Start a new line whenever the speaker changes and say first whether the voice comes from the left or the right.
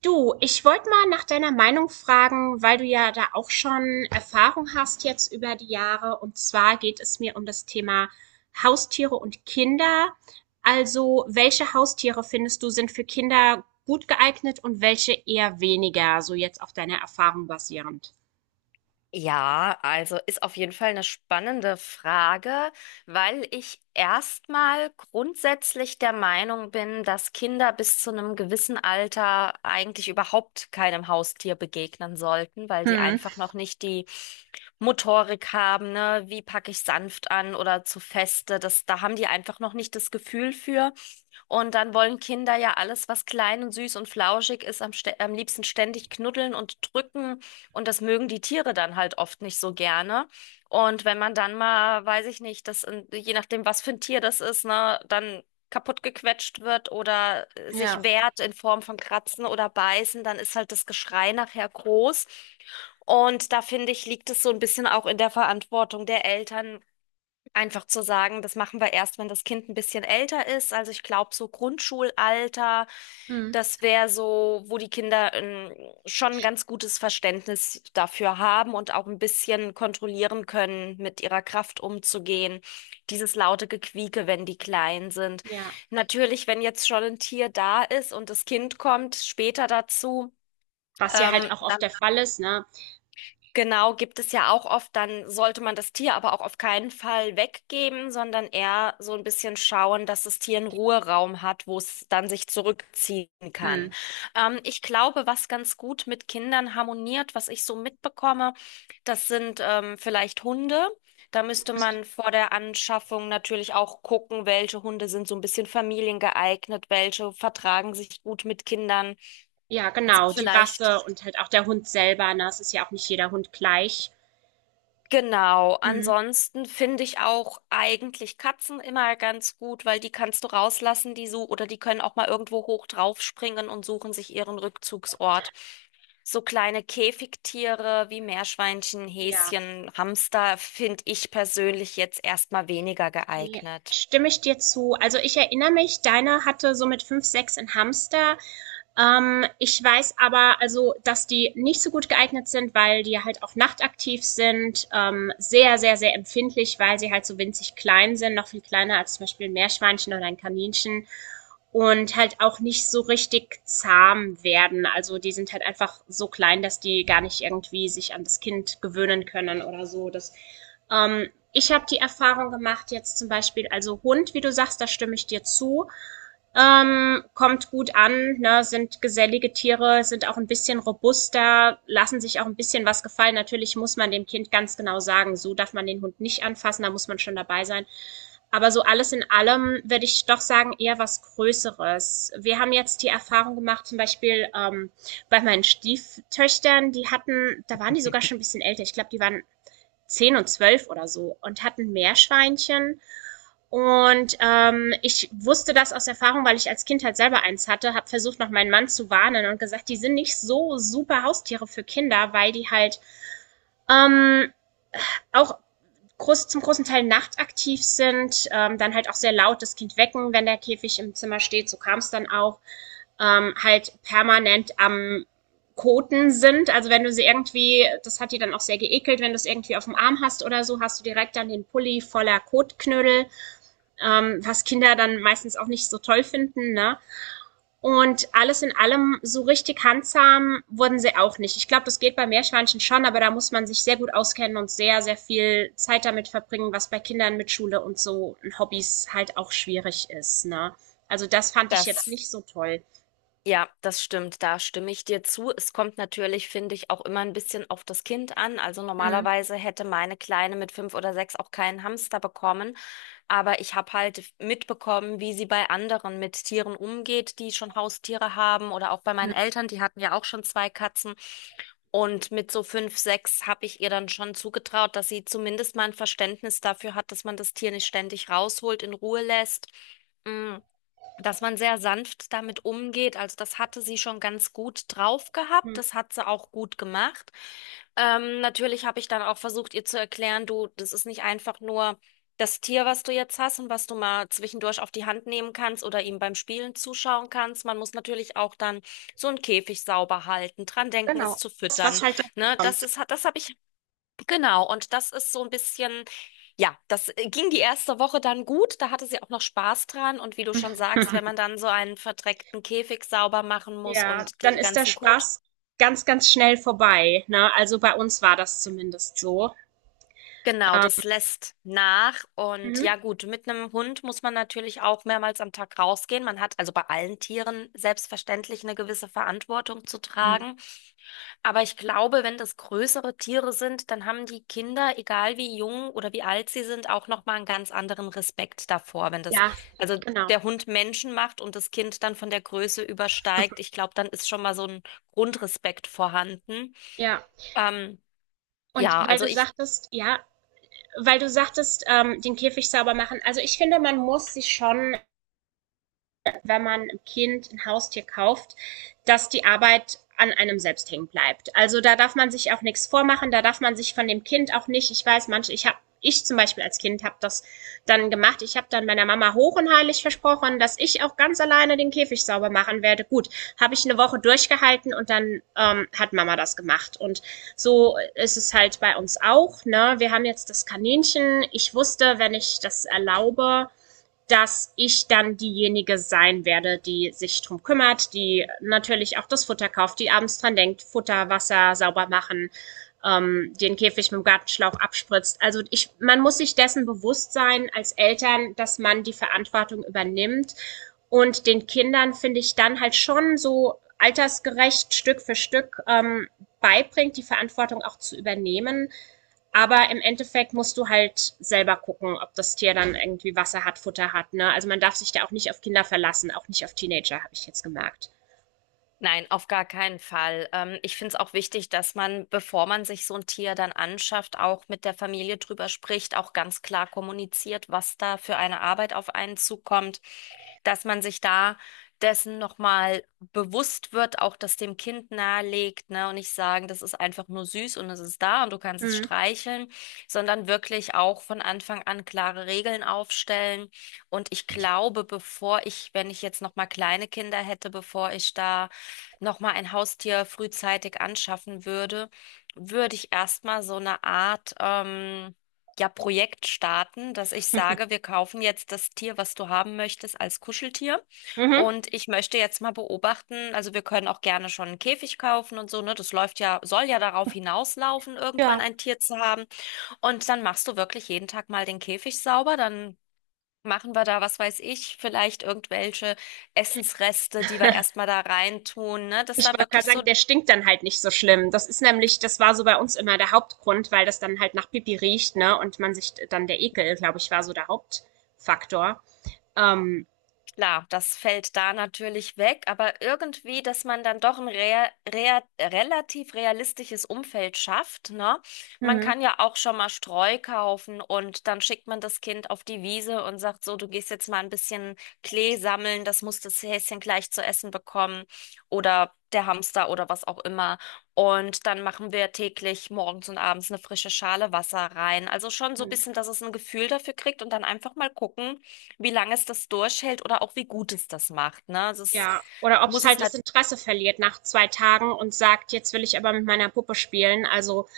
right: Du, ich wollte mal nach deiner Meinung fragen, weil du ja da auch schon Erfahrung hast jetzt über die Jahre. Und zwar geht es mir um das Thema Haustiere und Kinder. Also, welche Haustiere findest du sind für Kinder gut geeignet und welche eher weniger, so jetzt auf deiner Erfahrung basierend?
left: Ja, also ist auf jeden Fall eine spannende Frage, weil ich erstmal grundsätzlich der Meinung bin, dass Kinder bis zu einem gewissen Alter eigentlich überhaupt keinem Haustier begegnen sollten, weil sie
right: Hm,
left: einfach noch nicht die Motorik haben, ne? Wie packe ich sanft an oder zu feste? Das, da haben die einfach noch nicht das Gefühl für. Und dann wollen Kinder ja alles, was klein und süß und flauschig ist, am liebsten ständig knuddeln und drücken. Und das mögen die Tiere dann halt oft nicht so gerne. Und wenn man dann mal, weiß ich nicht, je nachdem, was für ein Tier das ist, ne, dann kaputt gequetscht wird oder sich
right: ja.
left: wehrt in Form von Kratzen oder Beißen, dann ist halt das Geschrei nachher groß. Und da finde ich, liegt es so ein bisschen auch in der Verantwortung der Eltern, einfach zu sagen, das machen wir erst, wenn das Kind ein bisschen älter ist. Also ich glaube, so Grundschulalter,
right: Hm.
left: das wäre so, wo die Kinder schon ein ganz gutes Verständnis dafür haben und auch ein bisschen kontrollieren können, mit ihrer Kraft umzugehen. Dieses laute Gequieke, wenn die klein sind.
right: Ja,
left: Natürlich, wenn jetzt schon ein Tier da ist und das Kind kommt später dazu,
right: was ja halt auch oft
left: dann
right: der Fall ist, ne?
left: genau, gibt es ja auch oft, dann sollte man das Tier aber auch auf keinen Fall weggeben, sondern eher so ein bisschen schauen, dass das Tier einen Ruheraum hat, wo es dann sich zurückziehen kann.
right: Hm.
left: Ich glaube, was ganz gut mit Kindern harmoniert, was ich so mitbekomme, das sind vielleicht Hunde. Da müsste man vor der Anschaffung natürlich auch gucken, welche Hunde sind so ein bisschen familiengeeignet, welche vertragen sich gut mit Kindern,
right: Ja,
left: sind
right: genau, die
left: vielleicht
right: Rasse und halt auch der Hund selber, ne? Es ist ja auch nicht jeder Hund gleich.
left: genau,
right: Hm.
left: ansonsten finde ich auch eigentlich Katzen immer ganz gut, weil die kannst du rauslassen, die so, oder die können auch mal irgendwo hoch draufspringen und suchen sich ihren Rückzugsort. So kleine Käfigtiere wie Meerschweinchen,
right: Ja.
left: Häschen, Hamster finde ich persönlich jetzt erstmal weniger
right: Ne,
left: geeignet.
right: stimme ich dir zu. Also, ich erinnere mich, deiner hatte so mit 5 6 'n Hamster. Ich weiß aber also, dass die nicht so gut geeignet sind, weil die halt auch nachtaktiv sind, sehr, sehr, sehr empfindlich, weil sie halt so winzig klein sind, noch viel kleiner als zum Beispiel ein Meerschweinchen oder ein Kaninchen und halt auch nicht so richtig zahm werden. Also die sind halt einfach so klein, dass die gar nicht irgendwie sich an das Kind gewöhnen können oder so. Ich habe die Erfahrung gemacht, jetzt zum Beispiel, also Hund, wie du sagst, da stimme ich dir zu. Kommt gut an, ne, sind gesellige Tiere, sind auch ein bisschen robuster, lassen sich auch ein bisschen was gefallen. Natürlich muss man dem Kind ganz genau sagen, so darf man den Hund nicht anfassen, da muss man schon dabei sein. Aber so alles in allem würde ich doch sagen, eher was Größeres. Wir haben jetzt die Erfahrung gemacht, zum Beispiel bei meinen Stieftöchtern, die hatten, da waren die sogar schon ein bisschen älter, ich glaube, die waren 10 und 12 oder so und hatten Meerschweinchen. Und ich wusste das aus Erfahrung, weil ich als Kind halt selber eins hatte, habe versucht, noch meinen Mann zu warnen und gesagt, die sind nicht so super Haustiere für Kinder, weil die halt ähm, auch groß, zum großen Teil nachtaktiv sind, dann halt auch sehr laut das Kind wecken, wenn der Käfig im Zimmer steht, so kam es dann auch, halt permanent am Koten sind. Also wenn du sie irgendwie, das hat die dann auch sehr geekelt, wenn du es irgendwie auf dem Arm hast oder so, hast du direkt dann den Pulli voller Kotknödel, was Kinder dann meistens auch nicht so toll finden. Ne? Und alles in allem, so richtig handsam wurden sie auch nicht. Ich glaube, das geht bei Meerschweinchen schon, aber da muss man sich sehr gut auskennen und sehr, sehr viel Zeit damit verbringen, was bei Kindern mit Schule und so Hobbys halt auch schwierig ist, ne? Also das fand ich jetzt
left: Das,
right: nicht so toll.
left: ja, das stimmt, da stimme ich dir zu. Es kommt natürlich, finde ich, auch immer ein bisschen auf das Kind an. Also normalerweise hätte meine Kleine mit 5 oder 6 auch keinen Hamster bekommen. Aber ich habe halt mitbekommen, wie sie bei anderen mit Tieren umgeht, die schon Haustiere haben oder auch bei meinen Eltern, die hatten ja auch schon zwei Katzen. Und mit so 5, 6 habe ich ihr dann schon zugetraut, dass sie zumindest mal ein Verständnis dafür hat, dass man das Tier nicht ständig rausholt, in Ruhe lässt. Mm, Dass man sehr sanft damit umgeht. Also das hatte sie schon ganz gut drauf gehabt.
right: Mhm.
left: Das hat sie auch gut gemacht. Natürlich habe ich dann auch versucht, ihr zu erklären, du, das ist nicht einfach nur das Tier, was du jetzt hast und was du mal zwischendurch auf die Hand nehmen kannst oder ihm beim Spielen zuschauen kannst. Man muss natürlich auch dann so einen Käfig sauber halten, dran denken, es zu
right: Das, was
left: füttern.
right: halt dann
left: Ne, das
right: kommt.
left: ist, das habe ich genau, und das ist so ein bisschen, ja, das ging die erste Woche dann gut, da hatte sie auch noch Spaß dran und wie du schon sagst, wenn man dann so einen verdreckten Käfig sauber machen muss
right: Ja,
left: und
right: dann
left: den
right: ist der
left: ganzen Kot,
right: Spaß ganz, ganz schnell vorbei, ne? Also bei uns war das zumindest so.
left: genau,
right: Ähm,
left: das lässt nach und ja
right: mhm.
left: gut, mit einem Hund muss man natürlich auch mehrmals am Tag rausgehen. Man hat also bei allen Tieren selbstverständlich eine gewisse Verantwortung zu tragen. Aber ich glaube, wenn das größere Tiere sind, dann haben die Kinder, egal wie jung oder wie alt sie sind, auch noch mal einen ganz anderen Respekt davor, wenn das
right: Ja,
left: also
right: genau.
left: der Hund Menschen macht und das Kind dann von der Größe übersteigt. Ich glaube, dann ist schon mal so ein Grundrespekt vorhanden.
right: Ja.
left: Ähm,
right: Und
left: ja,
right: weil
left: also
right: du
left: ich
right: sagtest, ja, weil du sagtest, den Käfig sauber machen. Also ich finde, man muss sich schon wenn man einem Kind ein Haustier kauft, dass die Arbeit an einem selbst hängen bleibt. Also da darf man sich auch nichts vormachen, da darf man sich von dem Kind auch nicht, ich weiß, manche, ich zum Beispiel als Kind habe das dann gemacht. Ich habe dann meiner Mama hoch und heilig versprochen, dass ich auch ganz alleine den Käfig sauber machen werde. Gut, habe ich eine Woche durchgehalten und dann hat Mama das gemacht. Und so ist es halt bei uns auch. Ne? Wir haben jetzt das Kaninchen. Ich wusste, wenn ich das erlaube, dass ich dann diejenige sein werde, die sich drum kümmert, die natürlich auch das Futter kauft, die abends dran denkt, Futter, Wasser sauber machen, den Käfig mit dem Gartenschlauch abspritzt. Also ich, man muss sich dessen bewusst sein als Eltern, dass man die Verantwortung übernimmt und den Kindern finde ich dann halt schon so altersgerecht Stück für Stück beibringt, die Verantwortung auch zu übernehmen aber im Endeffekt musst du halt selber gucken, ob das Tier dann irgendwie Wasser hat, Futter hat. Ne? Also man darf sich da auch nicht auf Kinder verlassen, auch nicht auf Teenager, habe ich jetzt gemerkt.
left: nein, auf gar keinen Fall. Ich finde es auch wichtig, dass man, bevor man sich so ein Tier dann anschafft, auch mit der Familie drüber spricht, auch ganz klar kommuniziert, was da für eine Arbeit auf einen zukommt, dass man sich da dessen nochmal bewusst wird, auch das dem Kind nahelegt, ne, und nicht sagen, das ist einfach nur süß und es ist da und du kannst es
right: Mhm.
left: streicheln, sondern wirklich auch von Anfang an klare Regeln aufstellen. Und ich glaube, bevor ich, wenn ich jetzt nochmal kleine Kinder hätte, bevor ich da nochmal ein Haustier frühzeitig anschaffen würde, würde ich erstmal so eine Art, ja, Projekt starten, dass ich sage, wir kaufen jetzt das Tier, was du haben möchtest, als Kuscheltier.
right: Mhm.
left: Und ich möchte jetzt mal beobachten, also wir können auch gerne schon einen Käfig kaufen und so, ne? Das läuft ja, soll ja darauf hinauslaufen, irgendwann
right: Ja.
left: ein Tier zu haben. Und dann machst du wirklich jeden Tag mal den Käfig sauber, dann machen wir da, was weiß ich, vielleicht irgendwelche Essensreste, die wir erstmal da reintun, ne? Dass
right: Ich
left: da
right: wollte gerade
left: wirklich
right: sagen,
left: so
right: der stinkt dann halt nicht so schlimm. Das ist nämlich, das war so bei uns immer der Hauptgrund, weil das dann halt nach Pipi riecht, ne? Und man sich dann der Ekel, glaube ich, war so der Hauptfaktor. Ähm,
left: klar, das fällt da natürlich weg, aber irgendwie, dass man dann doch ein rea rea relativ realistisches Umfeld schafft, ne? Man
right: Mhm.
left: kann ja auch schon mal Streu kaufen und dann schickt man das Kind auf die Wiese und sagt so, du gehst jetzt mal ein bisschen Klee sammeln, das muss das Häschen gleich zu essen bekommen oder der Hamster oder was auch immer. Und dann machen wir täglich morgens und abends eine frische Schale Wasser rein. Also schon so ein bisschen, dass es ein Gefühl dafür kriegt und dann einfach mal gucken, wie lange es das durchhält oder auch wie gut es das macht, ne? Also es
right: Ja, oder ob es
left: muss es
right: halt das
left: nicht.
right: Interesse verliert nach 2 Tagen und sagt: „Jetzt will ich aber mit meiner Puppe spielen.“ Also,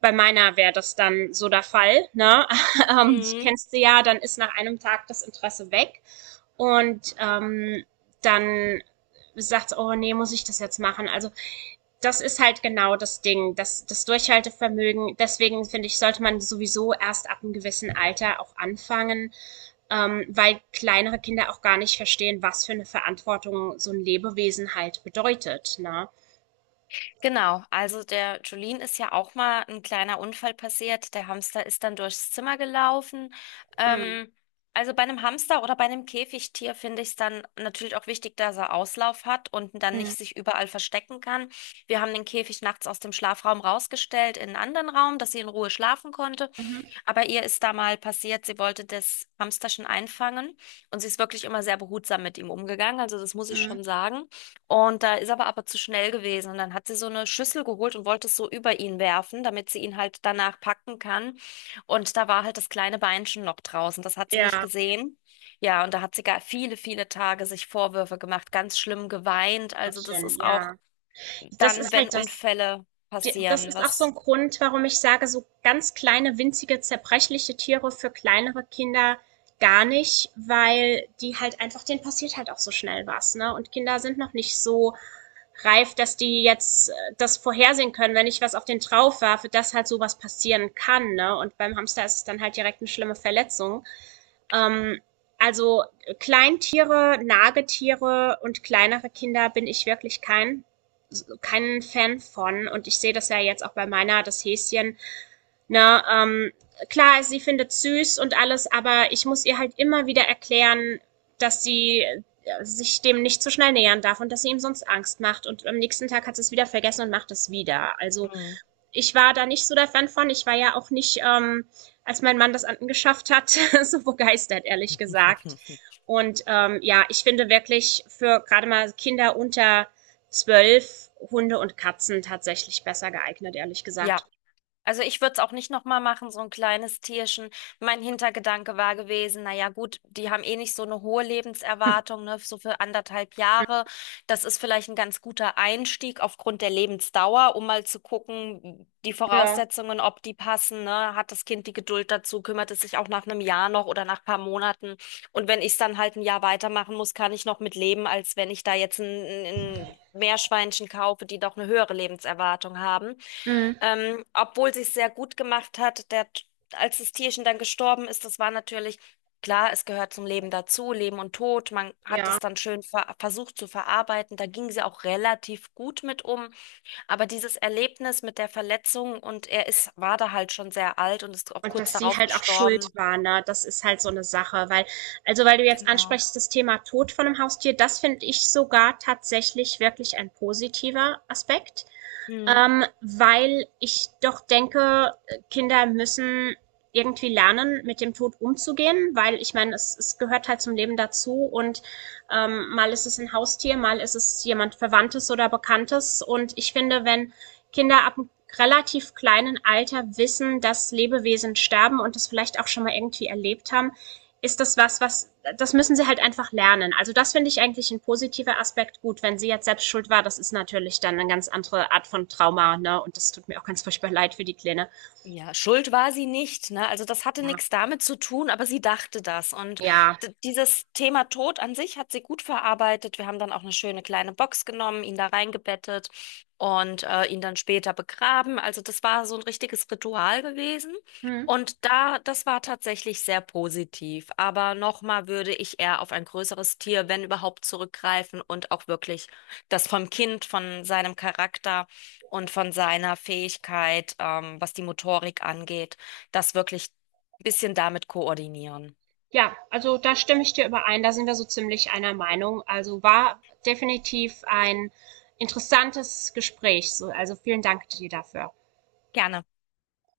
right: bei meiner wäre das dann so der Fall, ne? Ich
left: Mhm.
right: kennst du ja, dann ist nach einem Tag das Interesse weg. Und dann sagt, oh nee, muss ich das jetzt machen? Also das ist halt genau das Ding, das, das Durchhaltevermögen. Deswegen finde ich, sollte man sowieso erst ab einem gewissen Alter auch anfangen, weil kleinere Kinder auch gar nicht verstehen, was für eine Verantwortung so ein Lebewesen halt bedeutet. Ne?
left: Genau, also der Jolene ist ja auch mal ein kleiner Unfall passiert. Der Hamster ist dann durchs Zimmer gelaufen.
right: Mm,
left: Ähm, also bei einem Hamster oder bei einem Käfigtier finde ich es dann natürlich auch wichtig, dass er Auslauf hat und dann
right: mm,
left: nicht sich überall verstecken kann. Wir haben den Käfig nachts aus dem Schlafraum rausgestellt in einen anderen Raum, dass sie in Ruhe schlafen konnte.
right: mhm,
left: Aber ihr ist da mal passiert, sie wollte das Hamsterchen einfangen und sie ist wirklich immer sehr behutsam mit ihm umgegangen, also das muss ich
right: mm.
left: schon sagen. Und da ist aber zu schnell gewesen und dann hat sie so eine Schüssel geholt und wollte es so über ihn werfen, damit sie ihn halt danach packen kann. Und da war halt das kleine Beinchen noch draußen, das hat sie nicht
right: Ja,
left: gesehen. Ja, und da hat sie gar viele, viele Tage sich Vorwürfe gemacht, ganz schlimm geweint. Also das
right: Gottchen,
left: ist auch
right: ja. Das
left: dann,
right: ist
left: wenn
right: halt das
left: Unfälle
right: Die- Das
left: passieren,
right: ist auch so ein Grund, warum ich sage, so ganz kleine, winzige, zerbrechliche Tiere für kleinere Kinder gar nicht, weil die halt einfach, denen passiert halt auch so schnell was, ne? Und Kinder sind noch nicht so reif, dass die jetzt das vorhersehen können, wenn ich was auf den drauf werfe, dass halt sowas passieren kann, ne? Und beim Hamster ist es dann halt direkt eine schlimme Verletzung. Ähm, also Kleintiere, Nagetiere und kleinere Kinder bin ich wirklich kein Fan von und ich sehe das ja jetzt auch bei meiner, das Häschen. Ne, klar, sie findet süß und alles, aber ich muss ihr halt immer wieder erklären, dass sie sich dem nicht zu schnell nähern darf und dass sie ihm sonst Angst macht und am nächsten Tag hat sie es wieder vergessen und macht es wieder. Also
left: hm,
right: ich war da nicht so der Fan von. Ich war ja auch nicht, als mein Mann das angeschafft hat, so begeistert, ehrlich gesagt. Und ja, ich finde wirklich für gerade mal Kinder unter 12 Hunde und Katzen tatsächlich besser geeignet, ehrlich
left: ja.
right: gesagt.
left: Also ich würde es auch nicht nochmal machen, so ein kleines Tierchen. Mein Hintergedanke war gewesen, naja gut, die haben eh nicht so eine hohe Lebenserwartung, ne, so für anderthalb Jahre. Das ist vielleicht ein ganz guter Einstieg aufgrund der Lebensdauer, um mal zu gucken, die
right: Ja.
left: Voraussetzungen, ob die passen, ne? Hat das Kind die Geduld dazu, kümmert es sich auch nach einem Jahr noch oder nach paar Monaten. Und wenn ich es dann halt ein Jahr weitermachen muss, kann ich noch mit leben, als wenn ich da jetzt ein Meerschweinchen kaufe, die doch eine höhere Lebenserwartung haben.
right: Mhm.
left: Obwohl sie es sehr gut gemacht hat, der, als das Tierchen dann gestorben ist, das war natürlich klar, es gehört zum Leben dazu, Leben und Tod. Man hat
right: Ja.
left: das dann schön versucht zu verarbeiten. Da ging sie auch relativ gut mit um. Aber dieses Erlebnis mit der Verletzung und er ist, war da halt schon sehr alt und ist auch
right: Und
left: kurz
right: dass sie
left: darauf
right: halt auch schuld
left: gestorben.
right: war, ne? Das ist halt so eine Sache, weil, also weil du jetzt
left: Genau.
right: ansprichst, das Thema Tod von einem Haustier, das finde ich sogar tatsächlich wirklich ein positiver Aspekt.
left: Mhm.
right: Weil ich doch denke, Kinder müssen irgendwie lernen, mit dem Tod umzugehen, weil ich meine, es gehört halt zum Leben dazu und mal ist es ein Haustier, mal ist es jemand Verwandtes oder Bekanntes. Und ich finde, wenn Kinder ab einem relativ kleinen Alter wissen, dass Lebewesen sterben und das vielleicht auch schon mal irgendwie erlebt haben, ist das was, das müssen sie halt einfach lernen. Also das finde ich eigentlich ein positiver Aspekt. Gut, wenn sie jetzt selbst schuld war, das ist natürlich dann eine ganz andere Art von Trauma, ne? Und das tut mir auch ganz furchtbar leid für die Kleine.
left: Ja, schuld war sie nicht, ne? Also das hatte
right: Ja,
left: nichts damit zu tun, aber sie dachte das. Und
right: ja.
left: dieses Thema Tod an sich hat sie gut verarbeitet. Wir haben dann auch eine schöne kleine Box genommen, ihn da reingebettet und ihn dann später begraben. Also das war so ein richtiges Ritual gewesen.
right: Hm.
left: Und da, das war tatsächlich sehr positiv. Aber nochmal würde ich eher auf ein größeres Tier, wenn überhaupt, zurückgreifen und auch wirklich das vom Kind, von seinem Charakter und von seiner Fähigkeit, was die Motorik angeht, das wirklich ein bisschen damit koordinieren.
right: Ja, also da stimme ich dir überein, da sind wir so ziemlich einer Meinung. Also war definitiv ein interessantes Gespräch. So, also vielen Dank dir dafür.
left: Gerne.